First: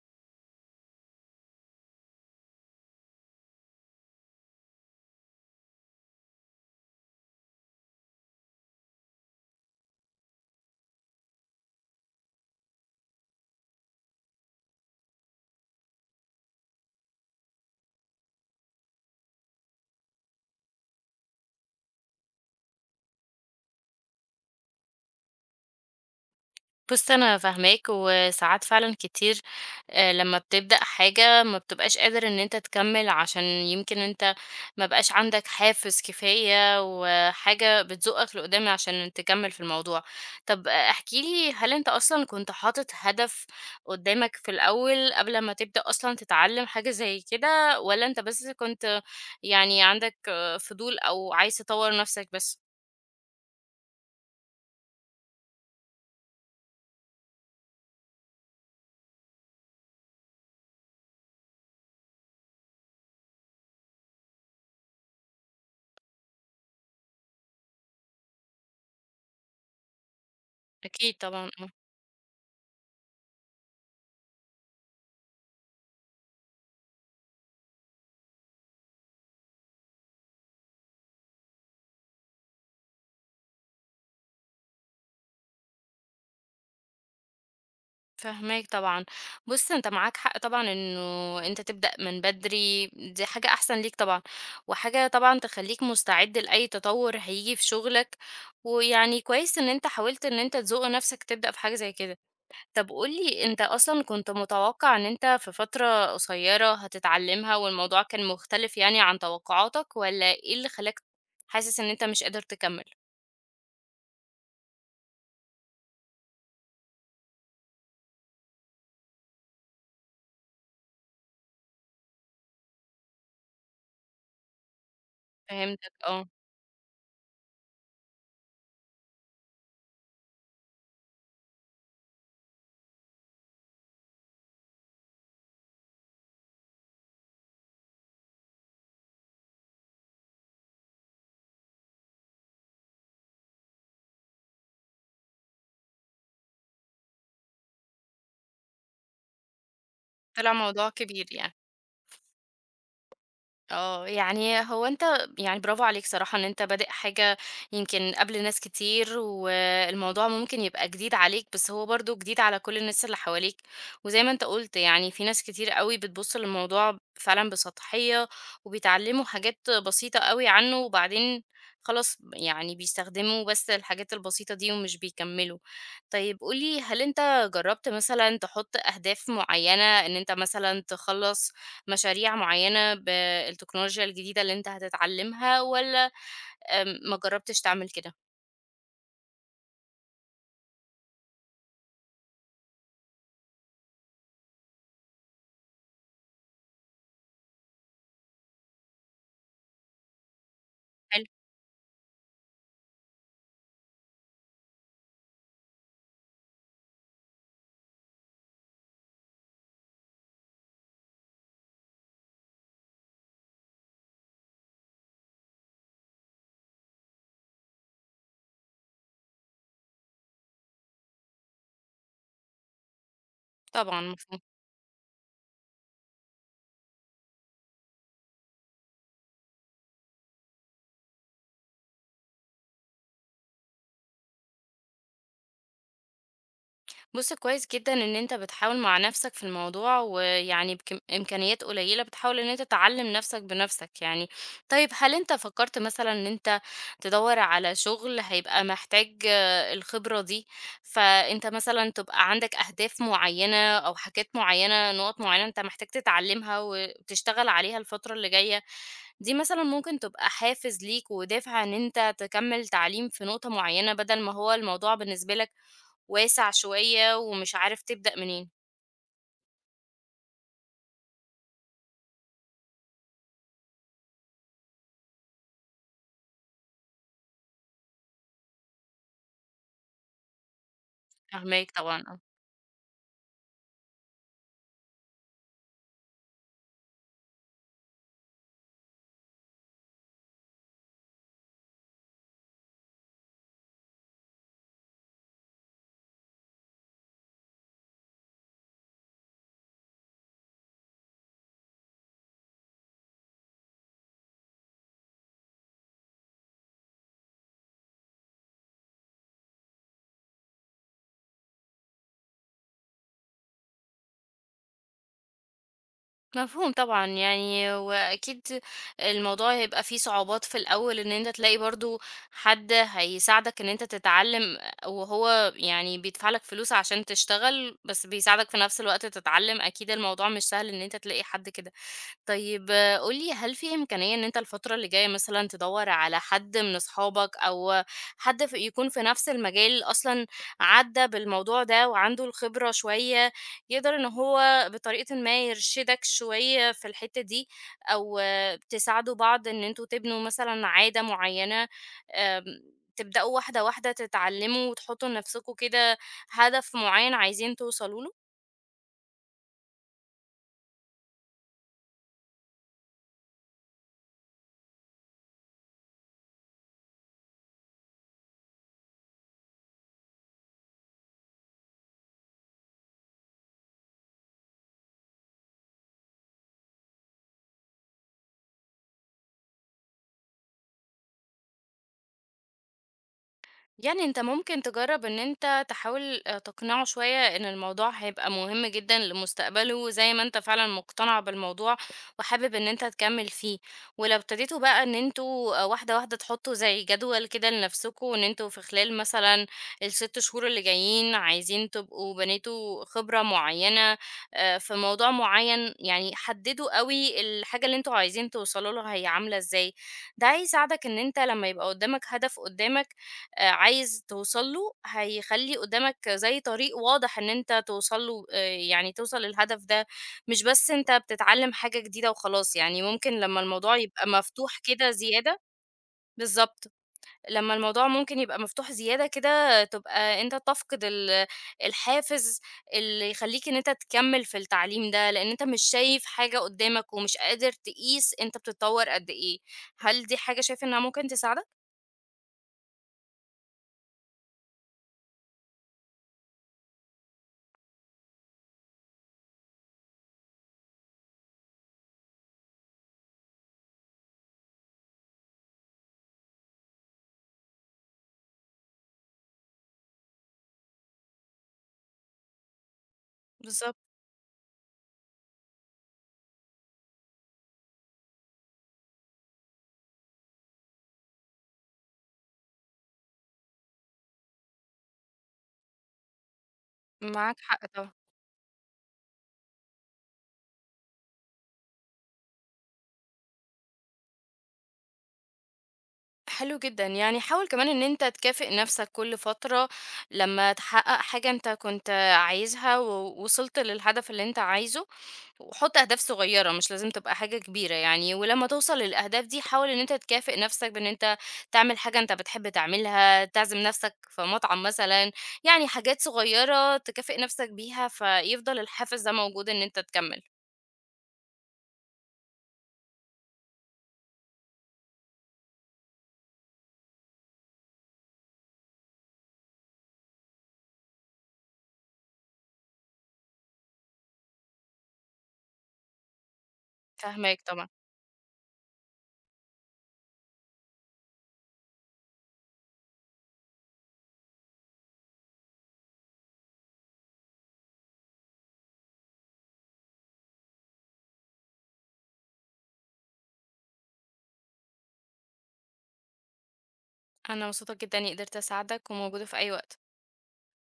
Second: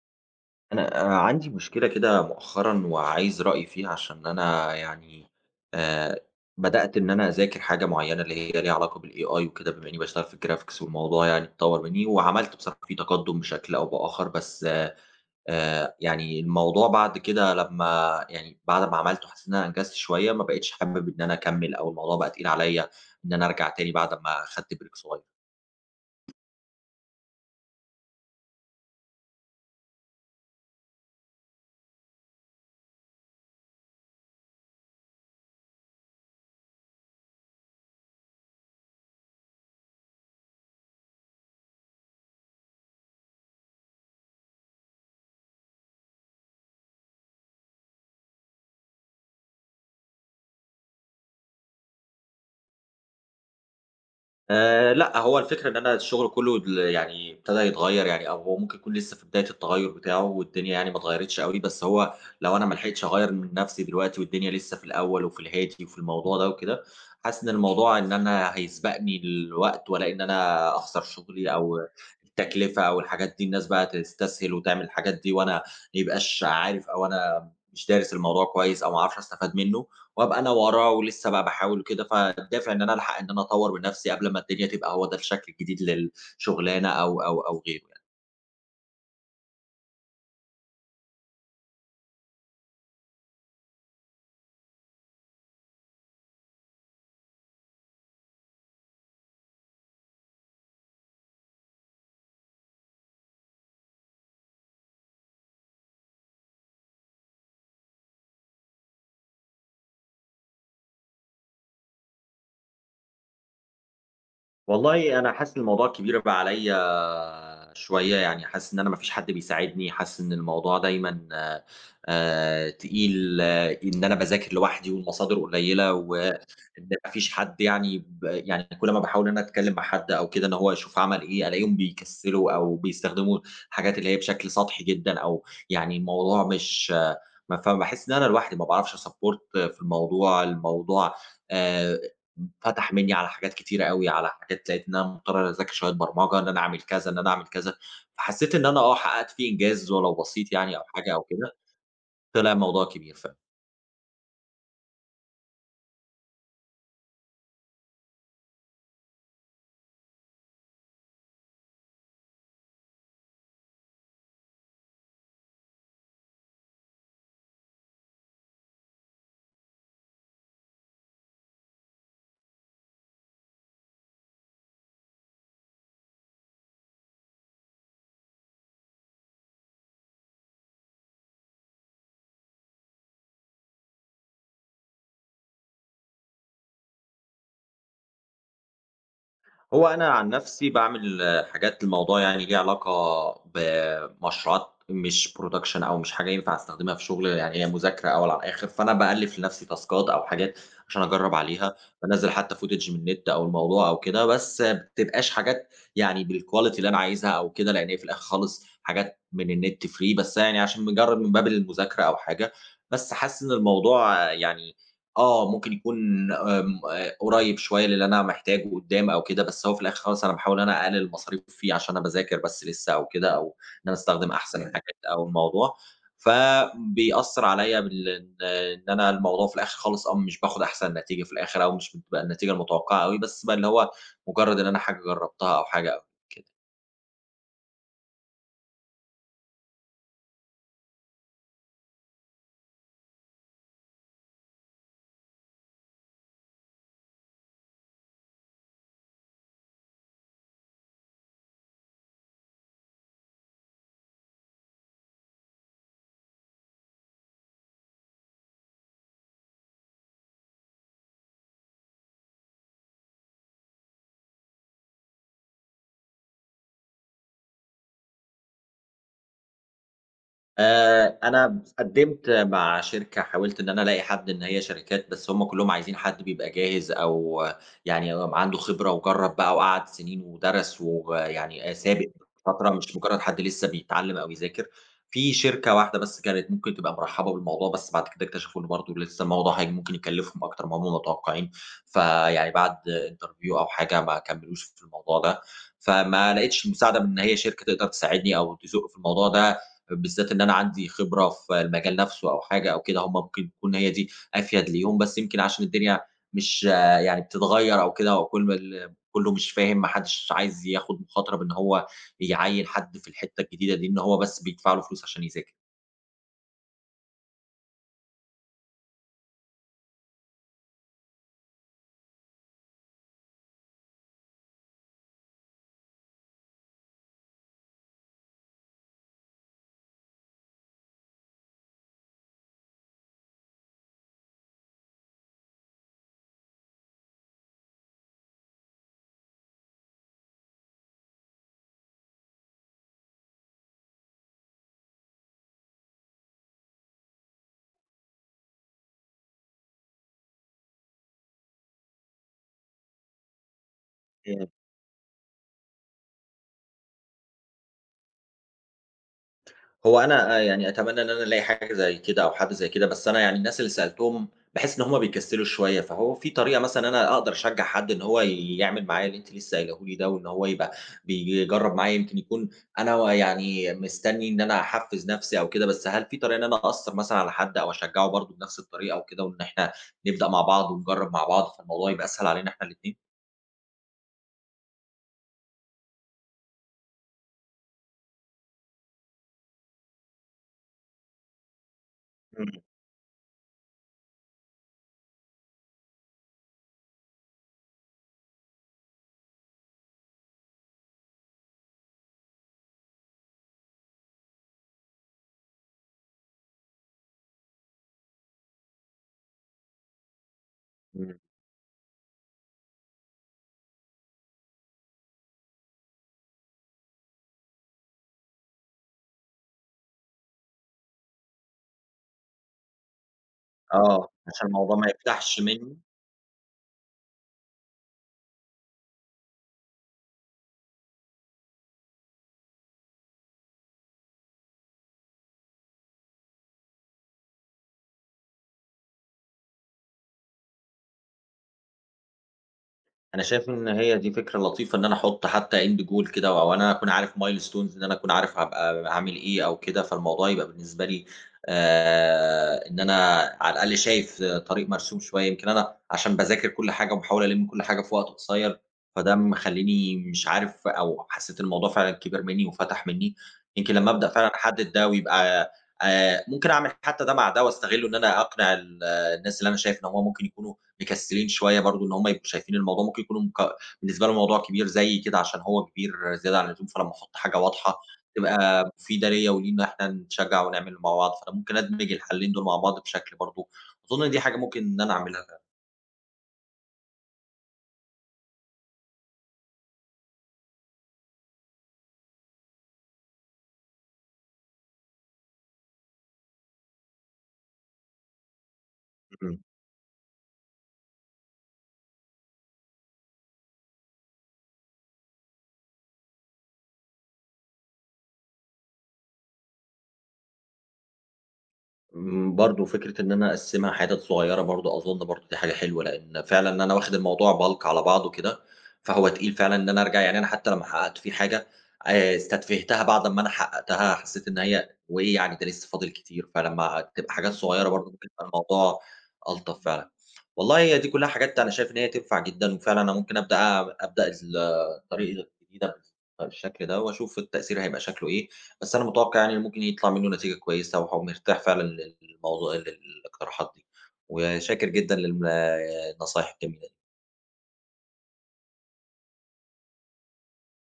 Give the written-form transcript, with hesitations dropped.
أنا عندي مشكلة كده مؤخرًا وعايز رأي فيها عشان أنا يعني آآ بدأت إن أنا أذاكر حاجة معيّنة اللي هي ليها علاقة بالAI وكده، بما إنّي باشتغل في الgraphics والموضوع يعني اتطوّر منّي، وعملت بصراحة فيه تقدُّم بشكل أو بآخر. بس يعني الموضوع بعد كده لمّا يعني بعد ما عملته، حسّيت إن أنا أنجزت شوية، ما بقيتش حابب إن أنا أكمّل أو الموضوع بقى تقيل عليّا إن أنا أرجع تاني بعد ما أخدت break صغيّر. بُص، أنا فاهماك، وساعات فعلًا كتير لمّا بتبدأ حاجة ما بتبقاش قادر إن أنت تكمّل، عشان يمكن أنت ما بقاش عندك حافز كفاية، وحاجة بتزُقك لقدام عشان تكمّل في الموضوع. طب احكِ لي، هل أنت أصلًا كنت حاطط هدف قدامك في الأول قبل ما تبدأ أصلًا تتعلم حاجة زي كده، والّا أنت بس كنت يعني عندك فضول أو عايز تطوّر نفسك بس؟ لأ، هو الفكرة إن أنا الشغل كُلّه يعني ابتدى يتغيّر، يعني أو هو ممكن يكون لسه في بداية التغيُّر بتاعه والدنيا يعني ما اتغيّرتش أوي. بس هو لو أنا ما لحقتش أغيّر من نَفْسي دلوقتي والدنيا لسه في الأول وفي الهادي وفي الموضوع ده وكده، حاسس إن الموضوع إن أنا هيسبقني الوقت، ولا إن أنا أخسر أكيد طبعًا. شغلي أو التكلفة أو الحاجات دي، الناس بقى تستسهل وتعمل الحاجات دي وأنا ما يبقاش عارف أو أنا مش دارس الموضوع كويس أو ما اعرفش أستفاد منّه. وأبقى أنا وراه ولسه بقى باحاول وكده، فالدافع إن أنا ألحق إن أنا أطوّر من نَفْسي قبل ما الدنيا تبقى هو ده الشكل الجديد للشغلانة أو غيره يعني. فاهماك طبعًا. بُص، أنت معاك حق طبعًا إنه أنت تبدأ من بدري، دي حاجة أحسن ليك طبعًا، وحاجة طبعًا تخلّيك مستعد لأي تطوّر هييجي في شغلك، ويعني كويس إن أنت حاولت إن أنت تزُق نَفْسك تبدأ في حاجة زي كده. طَب قُل لي، أنت أصلًا كنت متوقّع إن أنت في فترة قصيّرة هتتعلّمها والموضوع كان مختلف يعني عن توقعاتك والّا إيه اللي خلّاك حاسس إن أنت مش قادر تكمّل؟ والله أنا حاسس إن الموضوع كبير بقى عليّا شوية، يعني حاسس إن أنا ما فيش حد بيساعدني، حاسس إن الموضوع دايمًا تقيل، إن أنا باذاكر لوحدي والمصادر فهمتك قليّلة، و آه. إن ما فيش حد يعني يعني كل ما باحاول إن أنا أتكلم مع حد أو كده إن هو يشوف عمل إيه، ألاقيهم بيكسّلوا أو بيستخدموا الحاجات اللي هي بشكل سطحي جدًا، أو يعني الموضوع مش ما فباحس إن أنا لوحدي ما باعرفش أsupport في الموضوع. الموضوع آآ فتح منّي على حاجات كتيرة أوي، على حاجات لقيت إن أنا مضطر أذاكر شوية برمجة، إن أنا أعمل كذا، إن أنا أعمل كذا، فحسّيت إن أنا حققت فيه إنجاز ولو بسيط طلع يعني أو موضوع حاجة أو كبير يعني. كده. طلع الموضوع كبير فعلًا. آه، يعني هو أنت يعني برافو عليك صراحة إن أنت بادئ حاجة يمكن قبل ناس كتير، والموضوع ممكن يبقى جديد عليك، بس هو برضه جديد على كل الناس اللي حواليك، وزي ما أنت قُلت يعني في ناس كتير أوي بتبُص للموضوع فعلًا بسطحية، وبيتعلموا حاجات بسيطة أوي عنه، وبعدين خلاص يعني بيستخدموا بس الحاجات البسيطة دي ومش بيكمّلوا. طيب، قُل لي، هل أنت جرّبت مثلًا تحط أهداف معيّنة إن أنت مثلًا تخلّص مشاريع معيّنة بالتكنولوجيا الجديدة اللي أنت هتتعلّمها والّا ما جرّبتش تعمل كده؟ هو أنا عن نفسي باعمل حاجات الموضوع يعني ليه علاقة بمشروعات مش production أو مش حاجة ينفع أستخدمها في شغل، يعني هي مذاكرة أول على الآخر، فأنا بألِّف لنفسي تاسكات أو حاجات عشان حلو، أجرّب عليها. بانزّل حتى footage من النت أو الموضوع أو كده، بس ما بتبقاش حاجات يعني بالquality اللي أنا عايزها أو كده، لإن هي في الآخر خالص حاجات من النت free، بس يعني عشان مجرّد من باب المذاكرة أو حاجة. بس حاسس إن الموضوع يعني ممكن يكون آمم آه، قريب شوية للي أنا محتاجه قدّام أو كده، بس هو في الآخر خالص أنا باحاول إن أنا أقلل المصاريف فيه عشان أنا باذاكر بس لسه أو كده، أو إن أنا طبعًا أستخدم أحسن تمام الحاجات أو الموضوع، فبيأثّر عليَّ إن أنا الموضوع في الآخر خالص مش باخد أحسن نتيجة في الآخر، أو مش بتبقى النتيجة المتوقعة أوي، بس بقى اللي هو مجرّد إن أنا حاجة جرّبتها أو حاجة أو كده. بُص، كويس جدًا إن أنت بتحاول مع نفسك في الموضوع، ويعني بكم إمكانيات قليلة بتحاول إن أنت تعلّم نفسك بنفسك يعني. طيب، هل أنت فكرت مثلًا إن أنت تدوّر على شغل هيبقى محتاج الخبرة دي، فأنت مثلًا تبقى عندك أهداف معيّنة أو حاجات معيّنة، نقط معيّنة أنت محتاج تتعلمها وتشتغل عليها الفترة اللي جاية، دي مثلًا ممكن تبقى حافز ليك ودافع إن أنت تكمّل تعليم في نقطة معيّنة بدل ما هو الموضوع بالنسبة لك واسع شوية ومش عارف تبدأ منين. أنا قدّمت مع شركة حاولت إن أنا ألاقي حد إن هي شركات، بس هم كلّهم عايزين حد بيبقى جاهز أو يعني عنده خبرة وجرّب بقى وقعد سنين ودرس فاهماك ويعني طبعًا سابق آه. فترة، مش مجرّد حد لسه بيتعلّم أو يذاكر. في شركة واحدة بس كانت ممكن تبقى مرحّبة بالموضوع، بس بعد كده اكتشفوا إن برضه لسه الموضوع هي ممكن يكلّفهم أكتر ما هم متوقعين، فيعني بعد interview أو حاجة ما كمّلوش في الموضوع ده. فما لقيتش مساعدة من إن هي شركة تقدر تساعدني أو تزُق في الموضوع ده، بالذات إن أنا عندي خبرة في المجال نفسه أو حاجة أو كده، هم ممكن تكون هي دي أفيد ليهم. بس يمكن عشان الدنيا مش يعني بتتغيّر أو كده، وكل ما كله مش فاهم، ما حدش عايز ياخد مخاطرة بإن هو يعيّن حد في الحتّة الجديدة دي، إن هو بس بيدفع له فلوس عشان يذاكر. مفهوم طبعًا يعني، وأكيد الموضوع هيبقى فيه صعوبات في الأول إن أنت تلاقي برضه حد هيساعدك إن أنت تتعلّم، وهو يعني بيدفع لك فلوس عشان تشتغل، بس بيساعدك في نفس الوقت تتعلّم. أكيد الموضوع مش سهل إن أنت تلاقي حد كده. طيب، قُل لي، هل في إمكانية إن أنت الفترة اللي جاية مثلًا تدوّر على حد من أصحابك أو حد ف يكون في نفس المجال أصلًا عدّى بالموضوع ده وعنده الخبرة شوية، يقدر إن هو بطريقةٍ ما يرشدك شوية في الحتّة دي، أو تساعدوا بعض إن أنتم تبنوا مثلًا عادة معيّنة، تبدأوا واحدة، واحدة تتعلموا وتحطّوا لنفسكم كده هدف معيّن عايزين توصلوا له؟ هو أنا يعني أتمنى إن أنا ألاقي حاجة زي كده أو حد زي كده، بس أنا يعني الناس اللي سألتهم باحس إن هم بيكسّلوا شوية، فهو في طريقة مثلًا أنا أقدر أشجّع حد إن هو يعمل معايا اللي أنتِ لسه قايلاه لي ده وإن هو يبقى بيجرّب معايا، يمكن يكون أنا يعني مستني إن أنا أحفّز نَفْسي أو كده، بس هل في طريقة إن أنا أأثّر مثلًا على حد أو أشجّعه برضه بنَفْس الطريقة وكده، وإن إحنا نبدأ مع بعض ونجرّب مع بعض فالموضوع يبقى أسهل علينا إحنا الاتنين؟ يعني أنت ممكن تجرّب إن أنت تحاول تقنعه شوية إن الموضوع هيبقى مهم جدًا لمستقبله، زي ما أنت فعلًا مقتنع بالموضوع وحابب إمم. إن أنت تكمّل فيه، ولو ابتديتوا بقى إن أنتم واحدة، واحدة تحطّوا زي جدول كده لنفسكم إن أنتم في خلال مثلًا ال6 شهور اللي جايين عايزين تبقوا بنيتوا خبرة معيّنة في موضوع معيّن، يعني حدّدوا أوي الحاجة اللي أنتم عايزين توصلوا لها هي عاملة إزاي. ده هيساعدك إن أنت إمم. لمّا يبقى قدّامك هدف قدّامك عايز توصل له، هيخلّي قدّامك زي طريق واضح إن أنت توصل له يعني توصل للهدف ده، مش بس أنت بتتعلّم حاجة جديدة وخلاص. يعني ممكن لمّا الموضوع يبقى آه، عشان مفتوح الموضوع ما كده زيادة. يفتحش منّي. بالضبط، لمّا الموضوع ممكن يبقى مفتوح زيادة كده تبقى أنت تفقد الحافز اللي يخلّيك إن أنت تكمّل في التعليم ده، لإن أنت مش شايف حاجة قدّامك ومش قادر تقيس أنت بتتطوّر قد إيه. هل دي حاجة شايف إنها ممكن تساعدك؟ أنا شايف إن هي دي فكرة لطيفة إن أنا أحُط حتى end goal كده، أو أنا أكون عارف milestones إن أنا أكون عارف هابقى هاعمل إيه أو كده، فالموضوع يبقى بالنسبة لي إن أنا على الأقل شايف طريق مرسوم شوية. يمكن أنا عشان باذاكر كل حاجة وباحاول ألِم كل حاجة في وقت قصير، فده مخلّيني مش عارف أو حسّيت الموضوع فعلًا كبر منّي وفتح منّي. يمكن بالضبط، لمّا أبدأ فعلًا أحدد ده ويبقى ممكن أعمل حتى ده مع ده وأستغلّه إن أنا أقنع الناس اللي أنا شايف إن هم ممكن يكونوا مكسلين شوية برضه، إن هم يبقوا شايفين الموضوع ممكن يكونوا بالنسبة له الموضوع كبير زيي كده عشان هو كبير زيادة عن اللزوم، فلمّا أحط معاك حاجة حق واضحة طبعًا. تبقى مفيدة ليّا وليه إن إحنا نتشجع ونعمل مع بعض، فأنا ممكن أدمج الحلّين دول مع بعض بشكل برضه، أظن دي حاجة ممكن إن أنا أعملها. حلو جدًا، يعني حاول كمان إن أنت تكافئ نفسك كل فترة لمّا تحقق حاجة أنت كنت عايزها ووصلت للهدف اللي أنت عايزه، وحُط أهداف صغيرة مش لازم تبقى حاجة كبيرة يعني، ولمّا توصل للأهداف إمم. دي حاول إن أنت تكافئ نفسك بإن أنت تعمل حاجة أنت بتحب تعملها، تعزم نفسك في مطعم مثلًا. يعني حاجات صغيرة تكافئ نفسك بيها فيفضل الحافز ده موجود إن أنت تكمّل. إمم، برضه فكرة إن أنا أقسّمها حتت صغيّرة برضه، أظن برضه دي حاجة حلوة، لإن فعلًا إن أنا واخد الموضوع bulk على بعضه كده، فهو تقيل فعلًا إن أنا أرجع. يعني أنا حتى لمّا حققت فيه حاجة استتفهتها بعد أمّا أنا حققتها، حسّيت إن هي وإيه يعني ده لسه فاضل كتير، فلمّا تبقى حاجات فاهماك طبعًا. صغيّرة برضه ممكن يبقى الموضوع ألطف فعلًا. والله هي دي كلّها حاجات أنا شايف إن هي تنفع جدًا، وفعلًا أنا ممكن أبدأ الطريقة الجديدة بالشكل ده، وأشوف التأثير هيبقى شكله إيه. بس أنا متوقع يعني ممكن يطلع منّه نتيجة كويسة، ومرتاح فعلًا للموضوع للاقتراحات دي، وشاكر جدًا النصايح الجميلة. أنا مبسوطة جدًا إني قدرت أساعدك وموجودة في أي وقت.